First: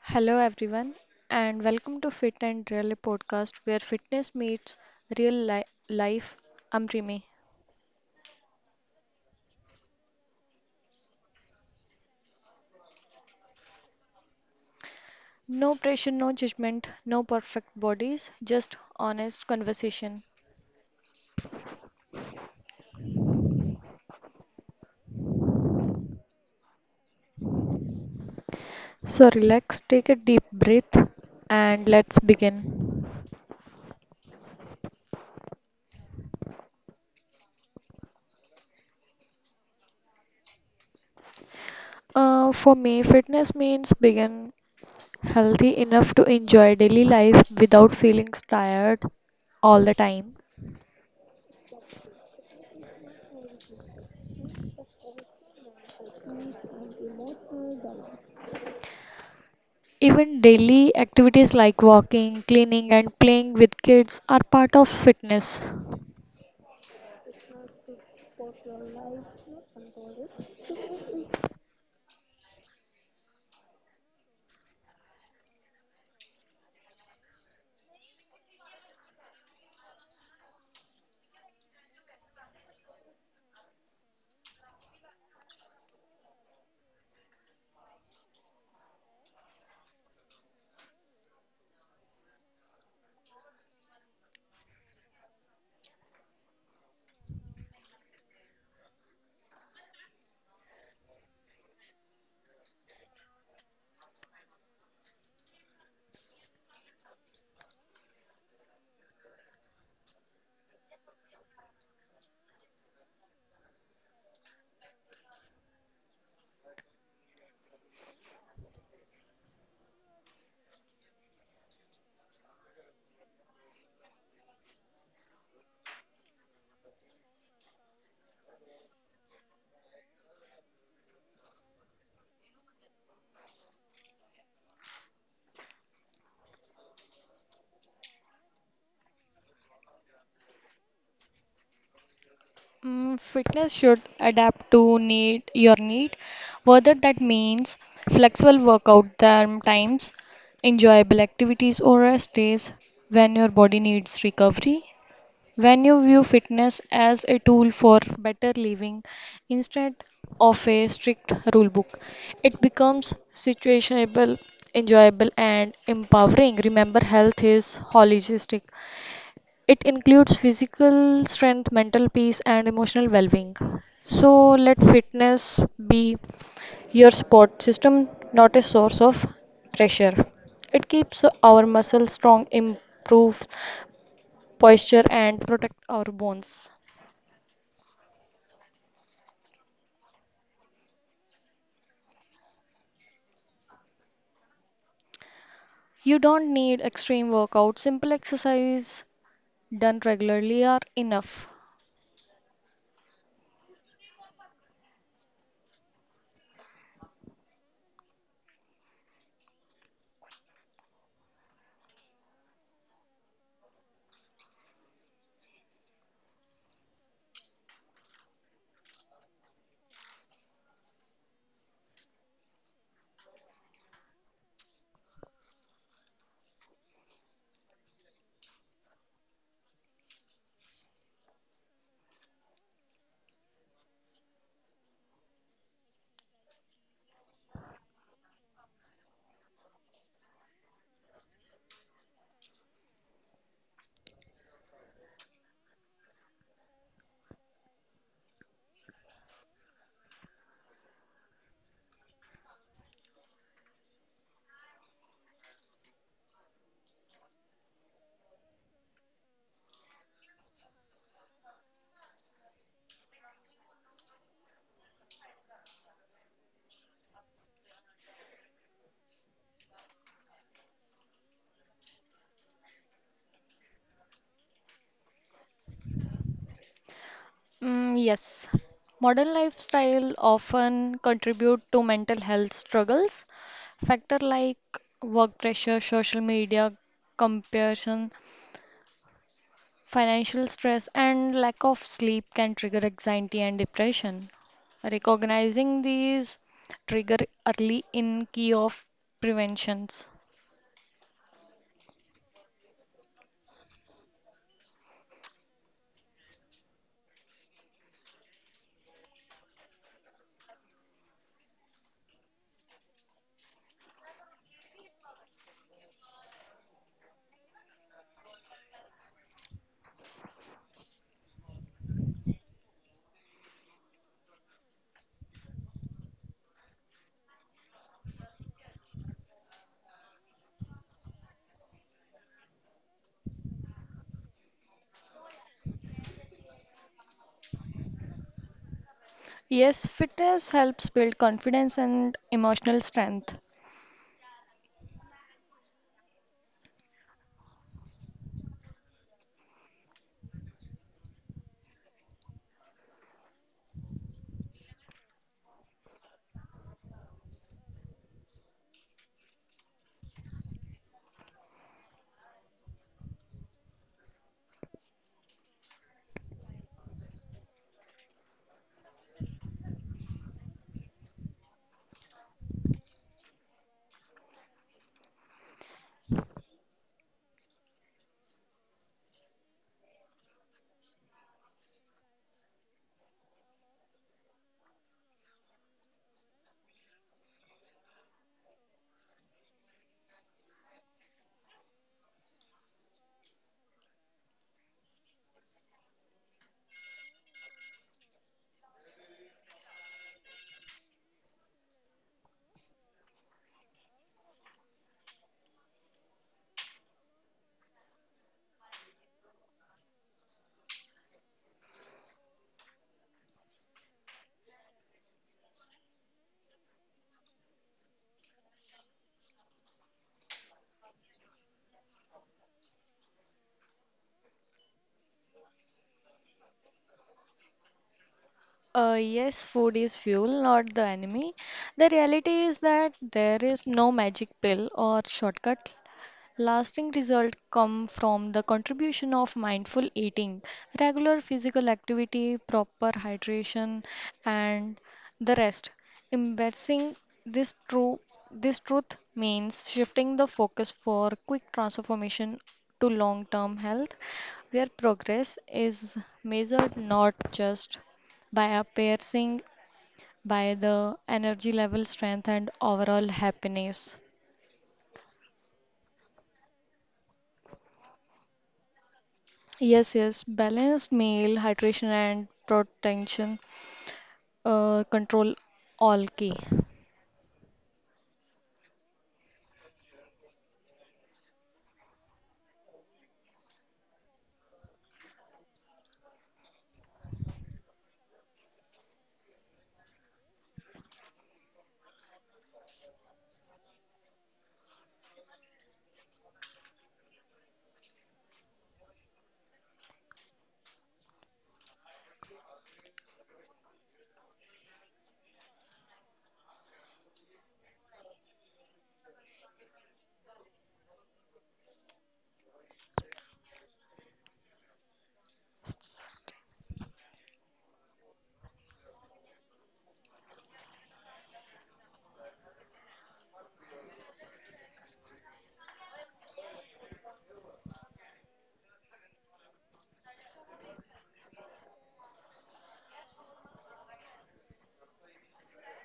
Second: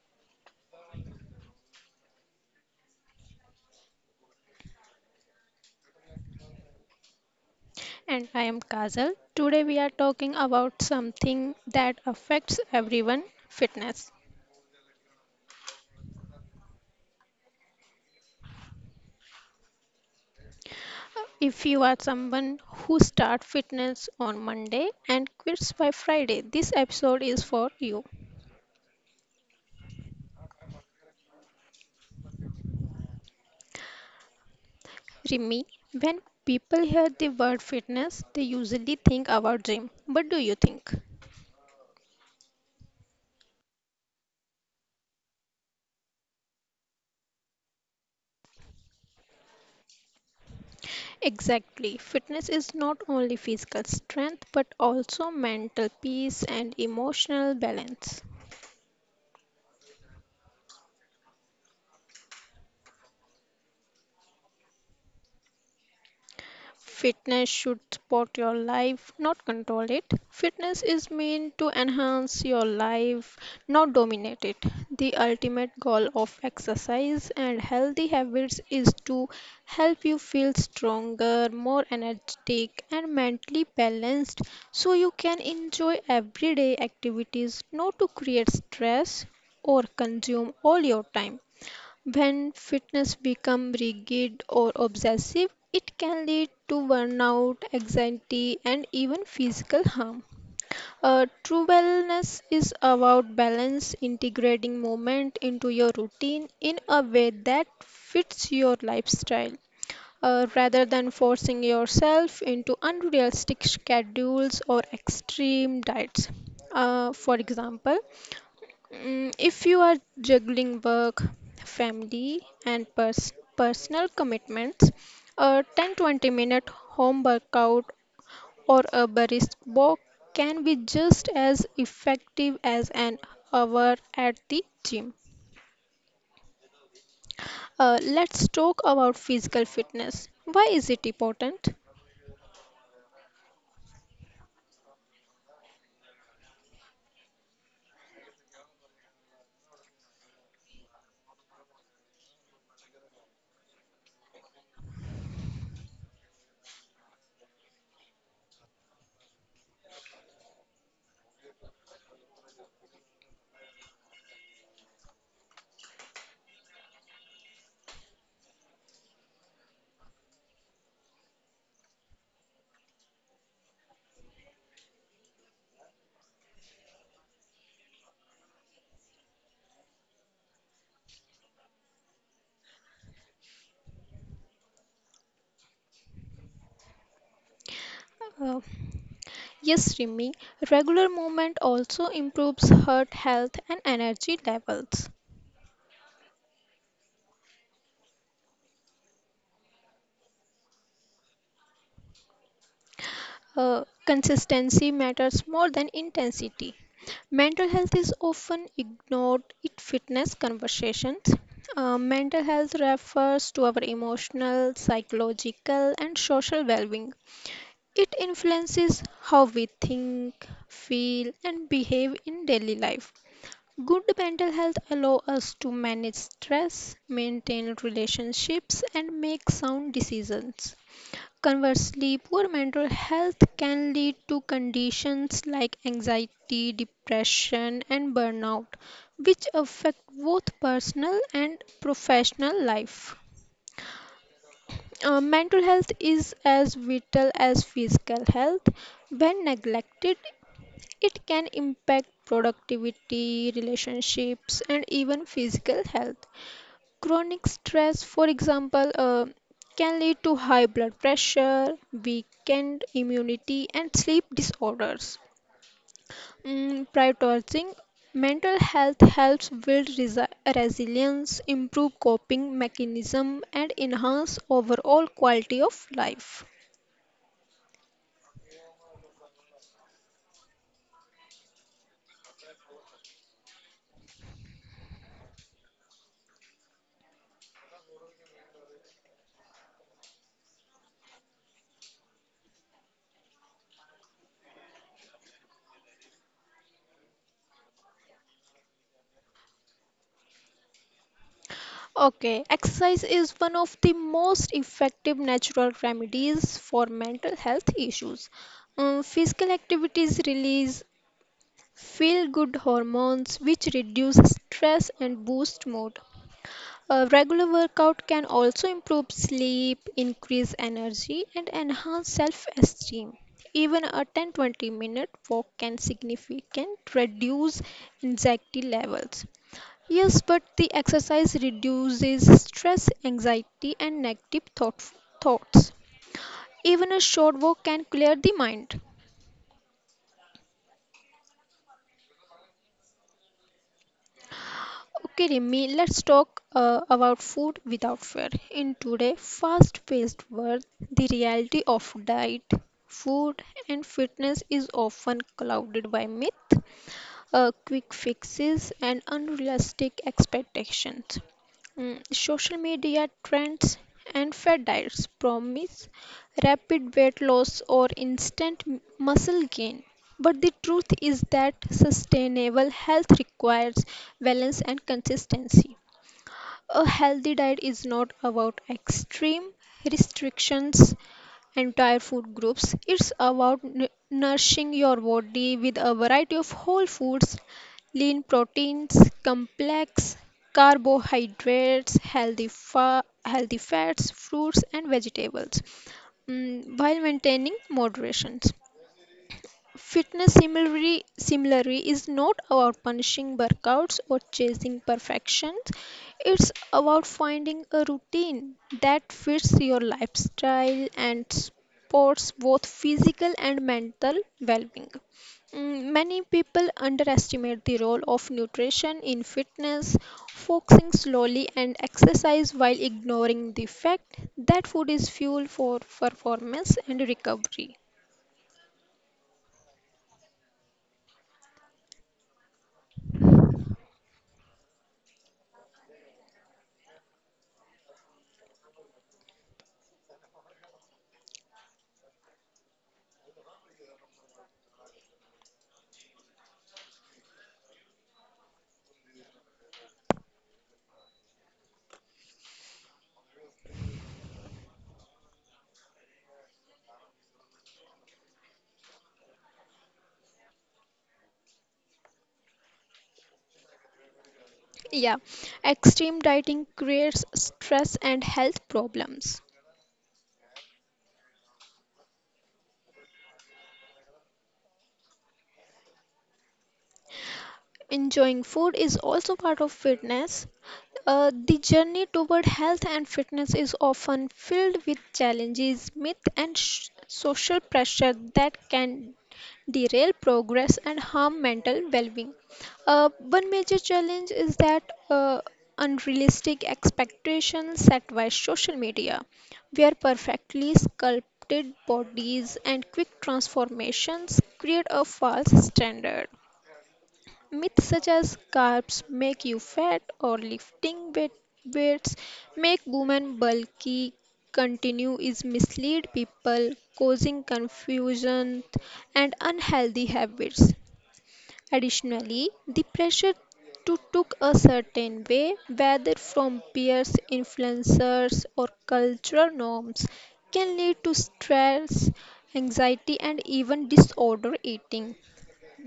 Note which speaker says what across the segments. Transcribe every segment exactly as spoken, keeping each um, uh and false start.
Speaker 1: Hello, everyone, and welcome to Fit and Real podcast where fitness meets real li- life. I'm Rimi.
Speaker 2: And I am Kazal. Today we are talking about something that affects everyone fitness.
Speaker 1: No pressure, no judgment, no perfect bodies, just honest conversation.
Speaker 2: If you are someone who starts fitness on Monday and quits by Friday, this episode is for you.
Speaker 1: So, relax, take a deep breath, and let's begin.
Speaker 2: Rimi, when people hear the word fitness, they usually think about gym. What do you think?
Speaker 1: Uh, for me, fitness means being healthy enough to enjoy daily life without feeling tired all the time.
Speaker 2: Exactly. Fitness is not only physical strength but also mental peace and emotional balance.
Speaker 1: Even daily activities like walking, cleaning, and playing with kids are part of fitness.
Speaker 2: Fitness should support your life, not control it. Fitness is meant to enhance your life, not dominate it. The ultimate goal of exercise and healthy habits is to help you feel stronger, more energetic, and mentally balanced so you can enjoy everyday activities, not to create stress or consume all your time. When fitness becomes rigid or obsessive, it can lead to burnout, anxiety, and even physical harm. Uh, true wellness is about balance, integrating movement into your routine in a way that fits your lifestyle uh, rather than forcing yourself into unrealistic schedules or extreme diets. Uh, for example, mm, if you are juggling work, family, and pers- personal commitments, a ten twenty minute home workout or a brisk walk can be just as effective as an hour at the gym. Uh, let's talk about physical fitness. Why is it important?
Speaker 1: Mm, Fitness should adapt to need your need, whether that means flexible workout time times, enjoyable activities or rest days when your body needs recovery. When you view fitness as a tool for better living instead of a strict rulebook, it becomes situationable, enjoyable, and empowering. Remember, health is holistic, it includes physical strength, mental peace, and emotional well being. So, let fitness be your support system, not a source of pressure. It keeps our muscles strong, improves posture, and protects our bones.
Speaker 2: Uh, yes, Rimi, regular movement also improves heart health and energy levels.
Speaker 1: You don't need extreme workout. Simple exercise done regularly are enough.
Speaker 2: Uh, consistency matters more than intensity. Mental health is often ignored in fitness conversations. Uh, mental health refers to our emotional, psychological, and social well being. It influences how we think, feel, and behave in daily life. Good mental health allows us to manage stress, maintain relationships, and make sound decisions. Conversely, poor mental health can lead to conditions like anxiety, depression, and burnout, which affect both personal and professional life. Uh, mental health is as vital as physical health. When neglected, it can impact productivity, relationships, and even physical health. Chronic stress, for example, uh, can lead to high blood pressure, weakened immunity, and sleep disorders. Mm, prioritizing mental health helps build resi- resilience, improve coping mechanism, and enhance overall quality of life.
Speaker 1: Mm, yes. Modern lifestyle often contribute to mental health struggles. Factor like work pressure, social media comparison, financial stress, and lack of sleep can trigger anxiety and depression. Recognizing these trigger early in key of preventions.
Speaker 2: Okay, exercise is one of the most effective natural remedies for mental health issues. Um, physical activities release feel good hormones which reduce stress and boost mood. A regular workout can also improve sleep, increase energy, and enhance self esteem. Even a ten twenty minute walk can significantly reduce anxiety levels. Yes, but the exercise reduces stress, anxiety, and negative thought- thoughts. Even a short walk can clear the mind.
Speaker 1: Yes, fitness helps build confidence and emotional strength.
Speaker 2: Okay, Rimi, let's talk uh, about food without fear. In today's fast-paced world, the reality of diet, food, and fitness is often clouded by myth, uh, quick fixes, and unrealistic expectations. Mm, social media trends and fad diets promise rapid weight loss or instant m- muscle gain. But the truth is that sustainable health requires balance and consistency. A healthy diet is not about extreme restrictions, entire food groups. It's about nu- nourishing your body with a variety of whole foods, lean proteins, complex carbohydrates, healthy, fa- healthy fats, fruits, and vegetables, mm, while maintaining moderations. Fitness similarly, similarly is not about punishing workouts or chasing perfections. It's about finding a routine that fits your lifestyle and supports both physical and mental well-being. Mm, Many people underestimate the role of nutrition in fitness, focusing slowly and exercise while ignoring the fact that food is fuel for performance and recovery.
Speaker 1: Uh, yes, food is fuel, not the enemy. The reality is that there is no magic pill or shortcut. Lasting results come from the contribution of mindful eating, regular physical activity, proper hydration, and the rest. Embracing this true this truth means shifting the focus for quick transformation to long-term health, where progress is measured not just by appearing by the energy level, strength, and overall happiness.
Speaker 2: Yeah, extreme dieting creates stress and health problems.
Speaker 1: Yes, yes, balanced meal, hydration and protection uh, control all key.
Speaker 2: Enjoying food is also part of fitness. Uh, the journey toward health and fitness is often filled with challenges, myth, and sh- social pressure that can derail progress and harm mental well-being. Uh, one major challenge is that uh, unrealistic expectations set by social media, where perfectly sculpted bodies and quick transformations create a false standard. Myths such as carbs make you fat or lifting weight, weights make women bulky continue is mislead people, causing confusion and unhealthy habits. Additionally, the pressure to look a certain way, whether from peers, influencers, or cultural norms, can lead to stress, anxiety, and even disorder eating.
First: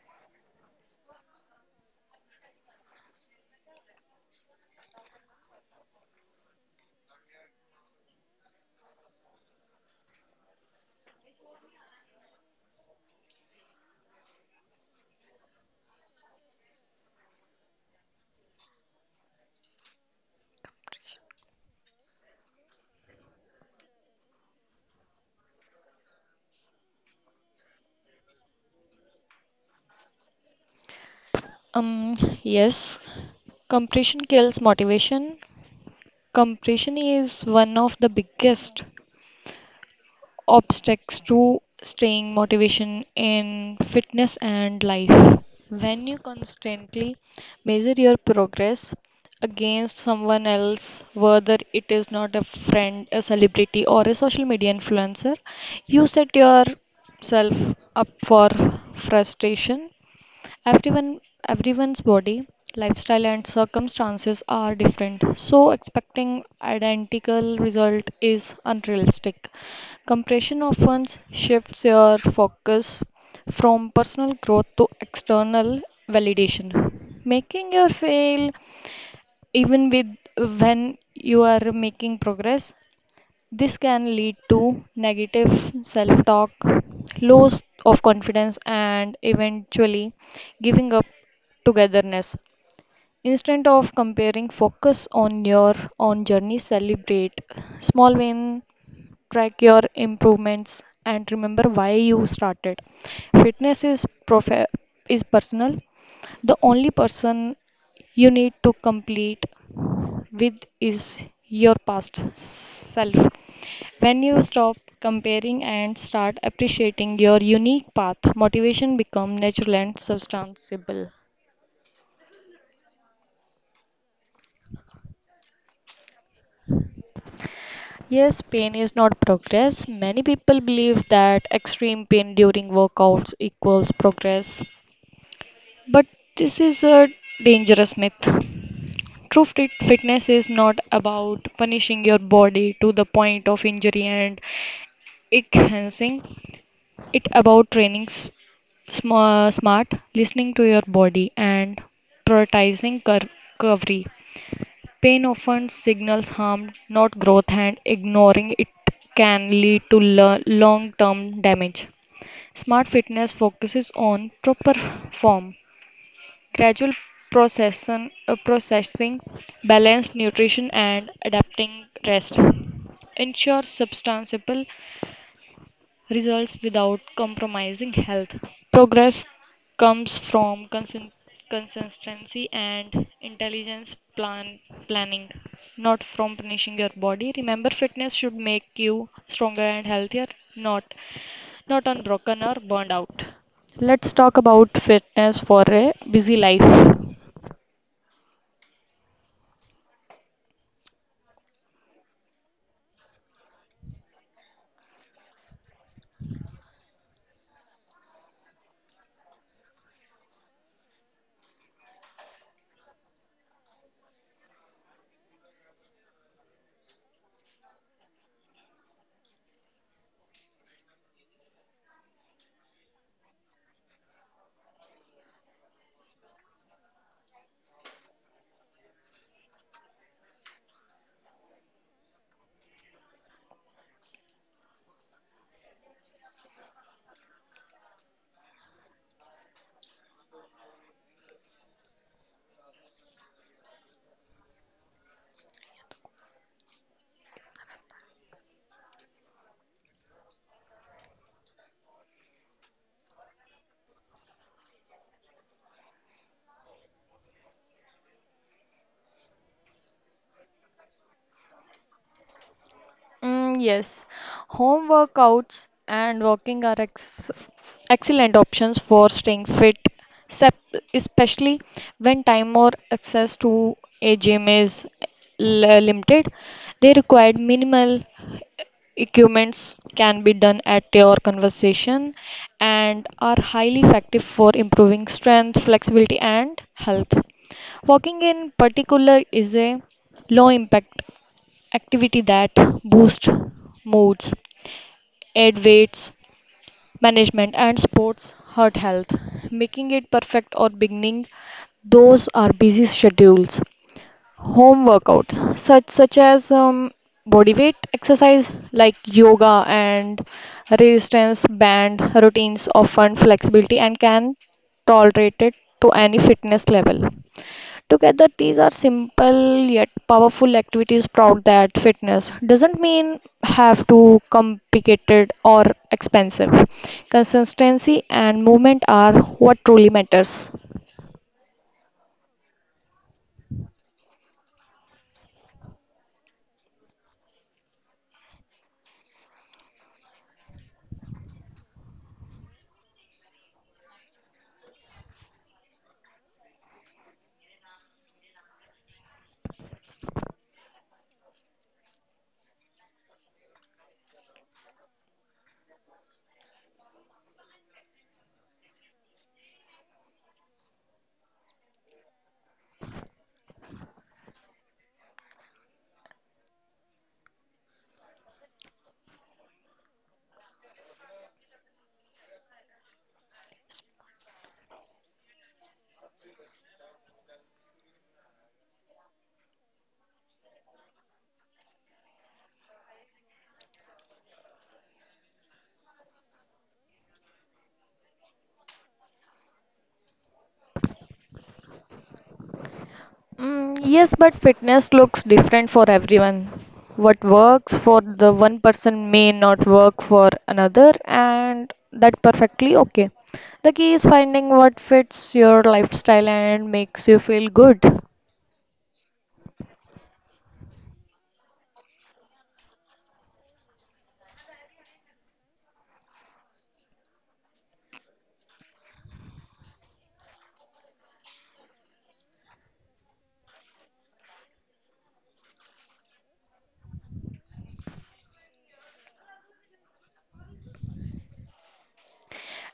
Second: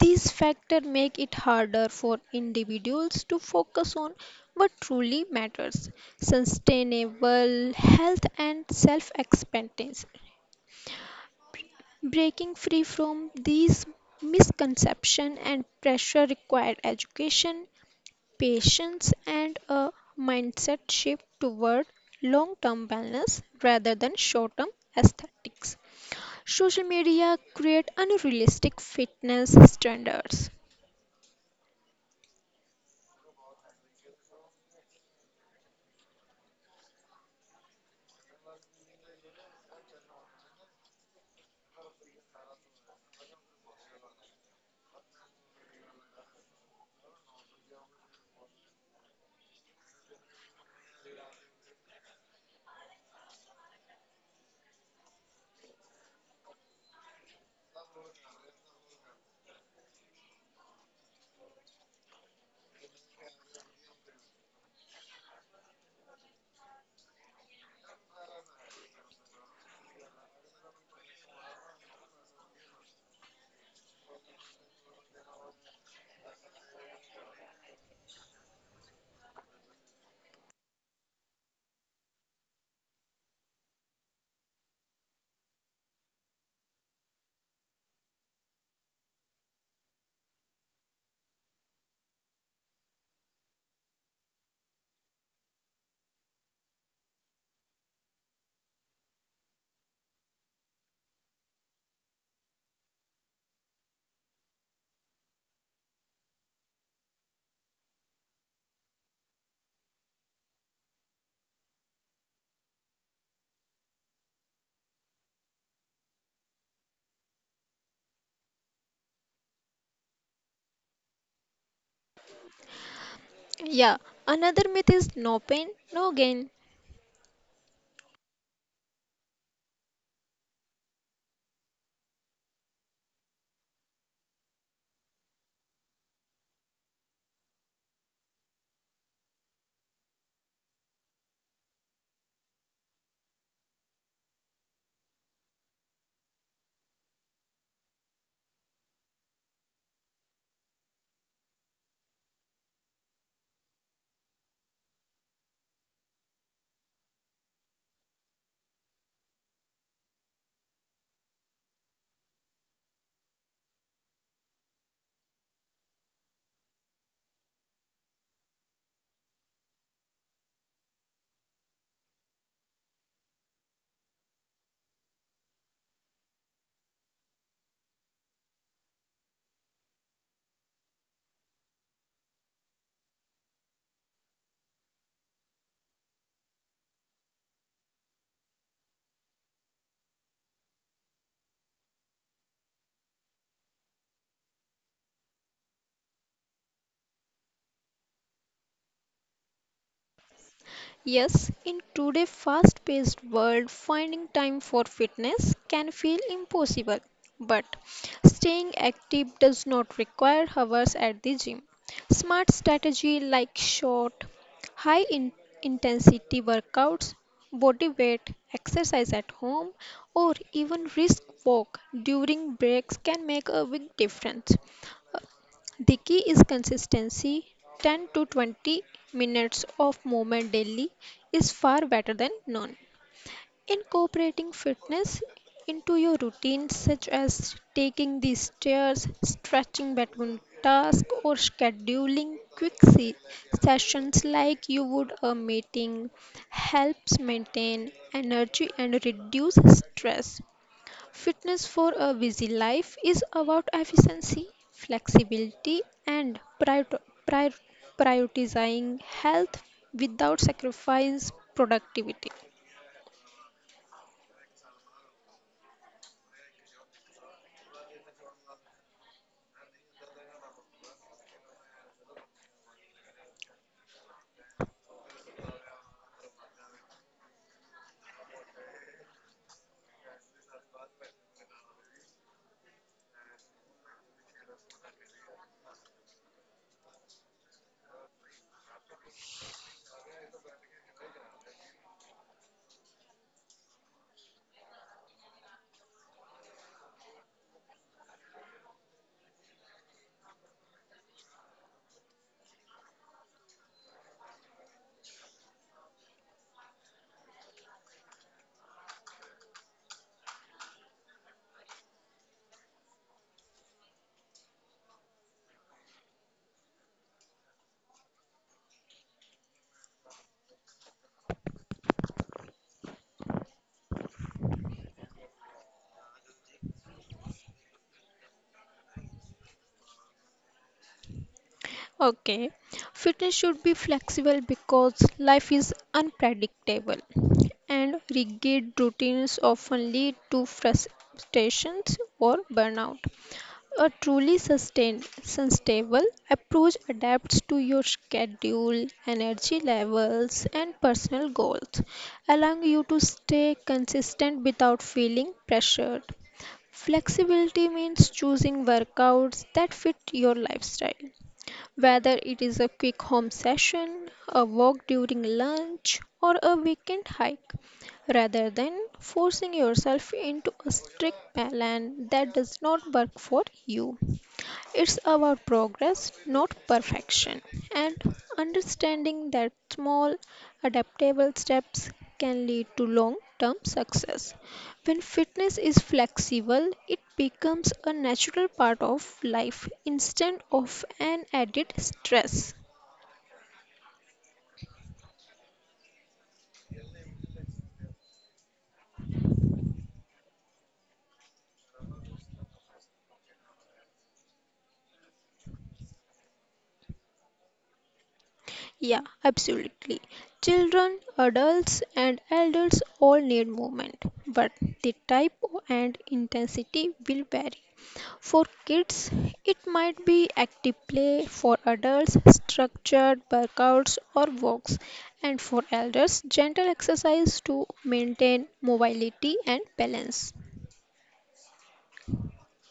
Speaker 2: These factors make it harder for individuals to focus on what truly matters sustainable health and self acceptance. Breaking free from these misconceptions and pressure require education, patience, and a mindset shift toward long term wellness rather than short term aesthetics. Social media create unrealistic fitness standards.
Speaker 1: Um, yes, compression kills motivation. Compression is one of the biggest obstacles to staying motivation in fitness and life. When you constantly measure your progress against someone else, whether it is not a friend, a celebrity, or a social media influencer, you set yourself up for frustration. Everyone, Everyone's body, lifestyle, and circumstances are different, so expecting identical result is unrealistic. Compression often shifts your focus from personal growth to external validation, making you fail even with when you are making progress. This can lead to negative self talk, loss of confidence, and eventually giving up togetherness. Instead of comparing, focus on your own journey, celebrate small wins, track your improvements, and remember why you started. Fitness is, prof- is personal. The only person you need to complete with is your past self. When you stop comparing and start appreciating your unique path, motivation becomes natural and sustainable.
Speaker 2: Yeah, another myth is no pain, no gain.
Speaker 1: Yes, pain is not progress. Many people believe that extreme pain during workouts equals progress, but this is a dangerous myth. True fit fitness is not about punishing your body to the point of injury and enhancing it, about training sm- smart, listening to your body, and prioritizing cur- recovery. Pain often signals harm, not growth, and ignoring it can lead to long term damage. Smart fitness focuses on proper form, gradual procession, uh, processing, balanced nutrition, and adapting rest. Ensure substantial results without compromising health. Progress comes from consin- consistency and intelligence plan planning, not from punishing your body. Remember, fitness should make you stronger and healthier, not not unbroken or burned out. Let's talk about fitness for a busy life.
Speaker 2: Yes, in today's fast paced world, finding time for fitness can feel impossible. But staying active does not require hours at the gym. Smart strategy like short, high in- intensity workouts, body weight exercise at home, or even brisk walk during breaks can make a big difference. The key is consistency. ten to twenty minutes of movement daily is far better than none. Incorporating fitness into your routine, such as taking the stairs, stretching between tasks, or scheduling quick se- sessions like you would a meeting, helps maintain energy and reduce stress. Fitness for a busy life is about efficiency, flexibility, and prior- prior- prioritizing health without sacrifice productivity.
Speaker 1: Mm, yes, home workouts and walking are ex excellent options for staying fit, sep- especially when time or access to a gym is l- limited. They require minimal equipments, can be done at your conversation, and are highly effective for improving strength, flexibility, and health. Walking in particular is a low impact activity that boost moods, aid weights management, and supports heart health, making it perfect or beginning. Those are busy schedules. Home workout, such such as um, body weight exercise like yoga and resistance band routines, offer flexibility and can tolerate it to any fitness level. Together, these are simple yet powerful activities proud that fitness doesn't mean have to complicated or expensive. Consistency and movement are what truly matters.
Speaker 2: Okay, fitness should be flexible because life is unpredictable, and rigid routines often lead to frustrations or burnout. A truly sustain, sustainable approach adapts to your schedule, energy levels, and personal goals, allowing you to stay consistent without feeling pressured. Flexibility means choosing workouts that fit your lifestyle whether it is a quick home session, a walk during lunch, or a weekend hike, rather than forcing yourself into a strict plan that does not work for you. It's about progress, not perfection, and understanding that small, adaptable steps can lead to long term success. When fitness is flexible, it becomes a natural part of life instead of an added stress.
Speaker 1: Mm, yes, but fitness looks different for everyone. What works for the one person may not work for another, and that perfectly okay. The key is finding what fits your lifestyle and makes you feel good.
Speaker 2: Yeah, absolutely. Children, adults, and elders all need movement, but the type and intensity will vary. For kids, it might be active play, for adults, structured workouts or walks, and for elders, gentle exercise to maintain mobility and balance.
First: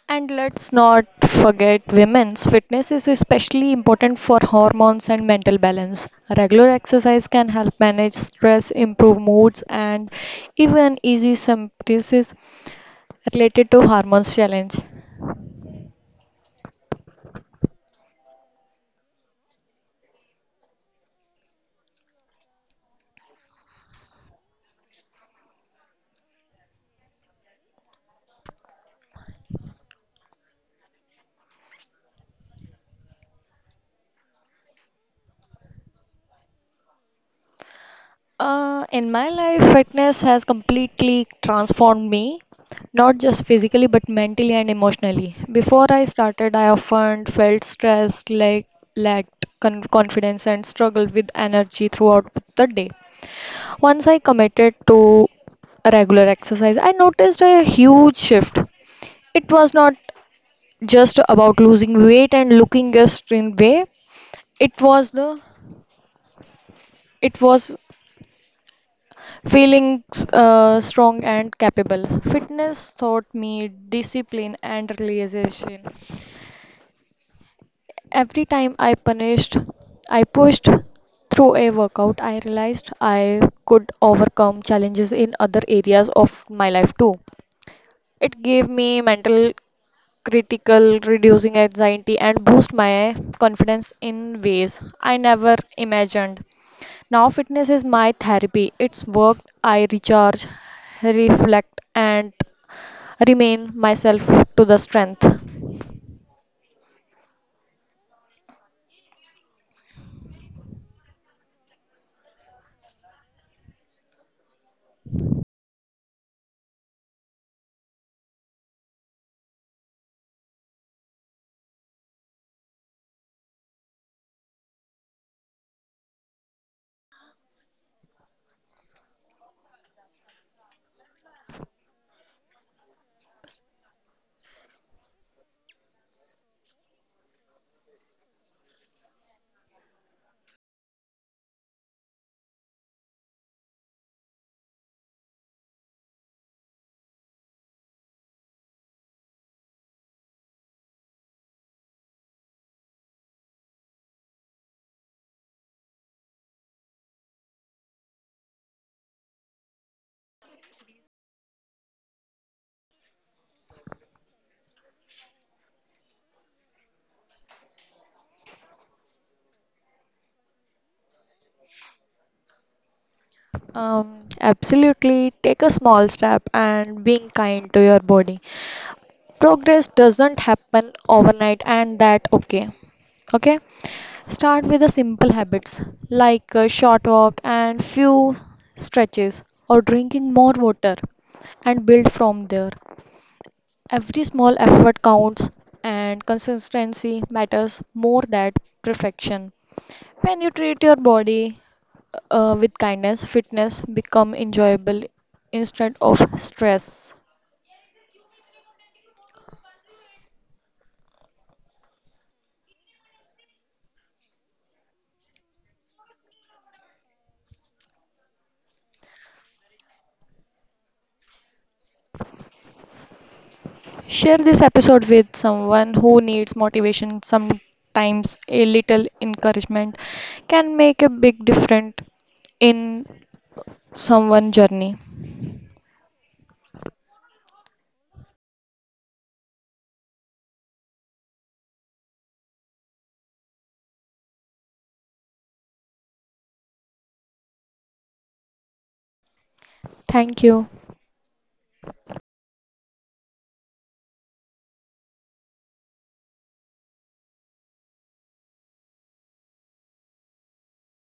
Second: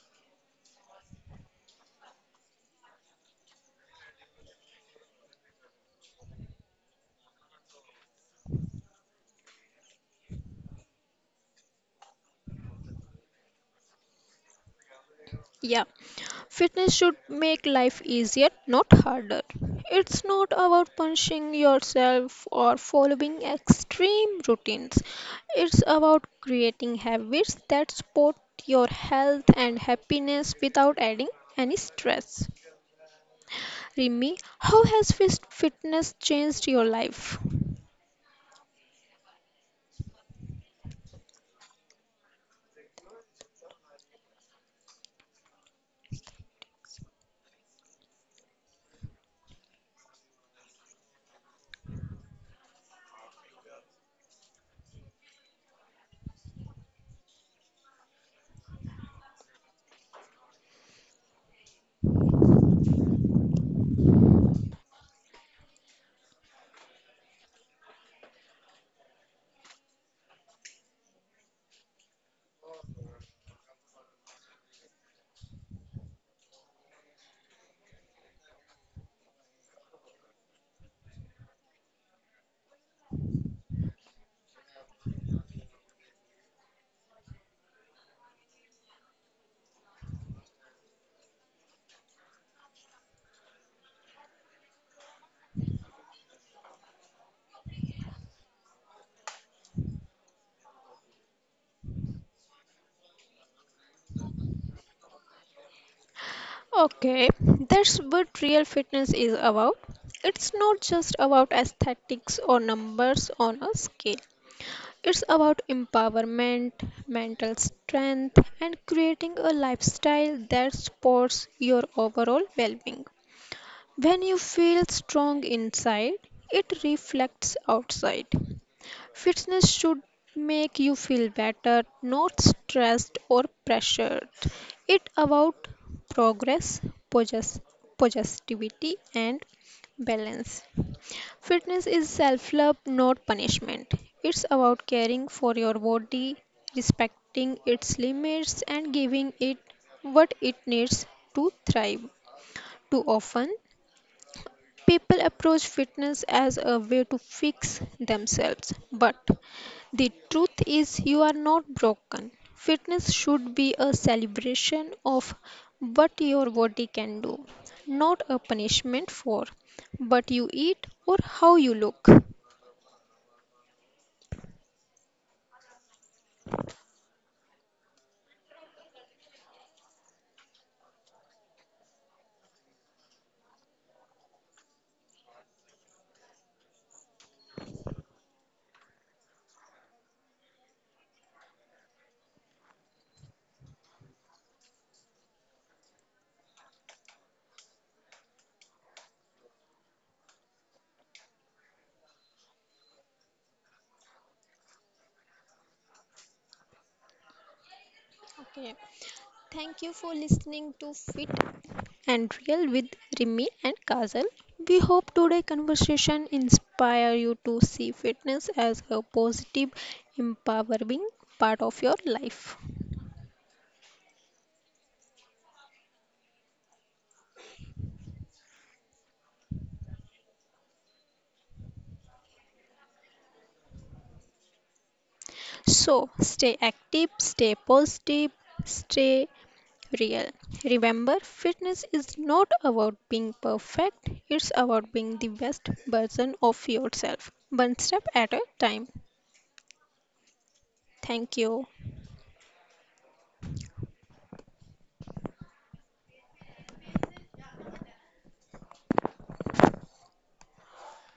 Speaker 1: And let's not forget women's fitness is especially important for hormones and mental balance. Regular exercise can help manage stress, improve moods, and even easy symptoms related to hormones challenge.
Speaker 2: Yeah, fitness should make life easier, not harder. It's not about punishing yourself or following extreme routines. It's about creating habits that support your health and happiness without adding any stress. Rimi, how has fit- fitness changed your life?
Speaker 1: Uh, in my life, fitness has completely transformed me, not just physically but mentally and emotionally. Before I started, I often felt stressed, like lacked con- confidence, and struggled with energy throughout the day. Once I committed to regular exercise, I noticed a huge shift. It was not just about losing weight and looking a certain way. It was the it was feeling uh, strong and capable. Fitness taught me discipline and realization. Every time I punished, I pushed through a workout, I realized I could overcome challenges in other areas of my life too. It gave me mental critical, reducing anxiety and boost my confidence in ways I never imagined. Now fitness is my therapy. It's worked. I recharge, reflect and remain myself to the strength.
Speaker 2: Okay, that's what real fitness is about. It's not just about aesthetics or numbers on a scale. It's about empowerment, mental strength, and creating a lifestyle that supports your overall well being. When you feel strong inside, it reflects outside. Fitness should make you feel better, not stressed or pressured. It about progress, possess, positivity and balance. Fitness is self-love, not punishment. It's about caring for your body, respecting its limits and giving it what it needs to thrive. Too often, people approach fitness as a way to fix themselves, but the truth is, you are not broken. Fitness should be a celebration of what your body can do, not a punishment for what you eat or how you look.
Speaker 1: Um, absolutely take a small step and being kind to your body. Progress doesn't happen overnight and that okay okay, start with the simple habits like a short walk and few stretches or drinking more water and build from there. Every small effort counts and consistency matters more than perfection. When you treat your body uh, with kindness fitness become enjoyable instead of stress.
Speaker 2: Okay. Thank you for listening to Fit and Real with Rimi and Kazal. We hope today conversation inspire you to see fitness as a positive, empowering part of your life.
Speaker 1: Share this episode with someone who needs motivation. Sometimes a little encouragement can make a big difference in someone's journey.
Speaker 2: So stay active, stay positive, stay real. Remember, fitness is not about being perfect, it's about being the best version of yourself, one step at a time.
Speaker 1: Thank you.
Speaker 2: Thank you.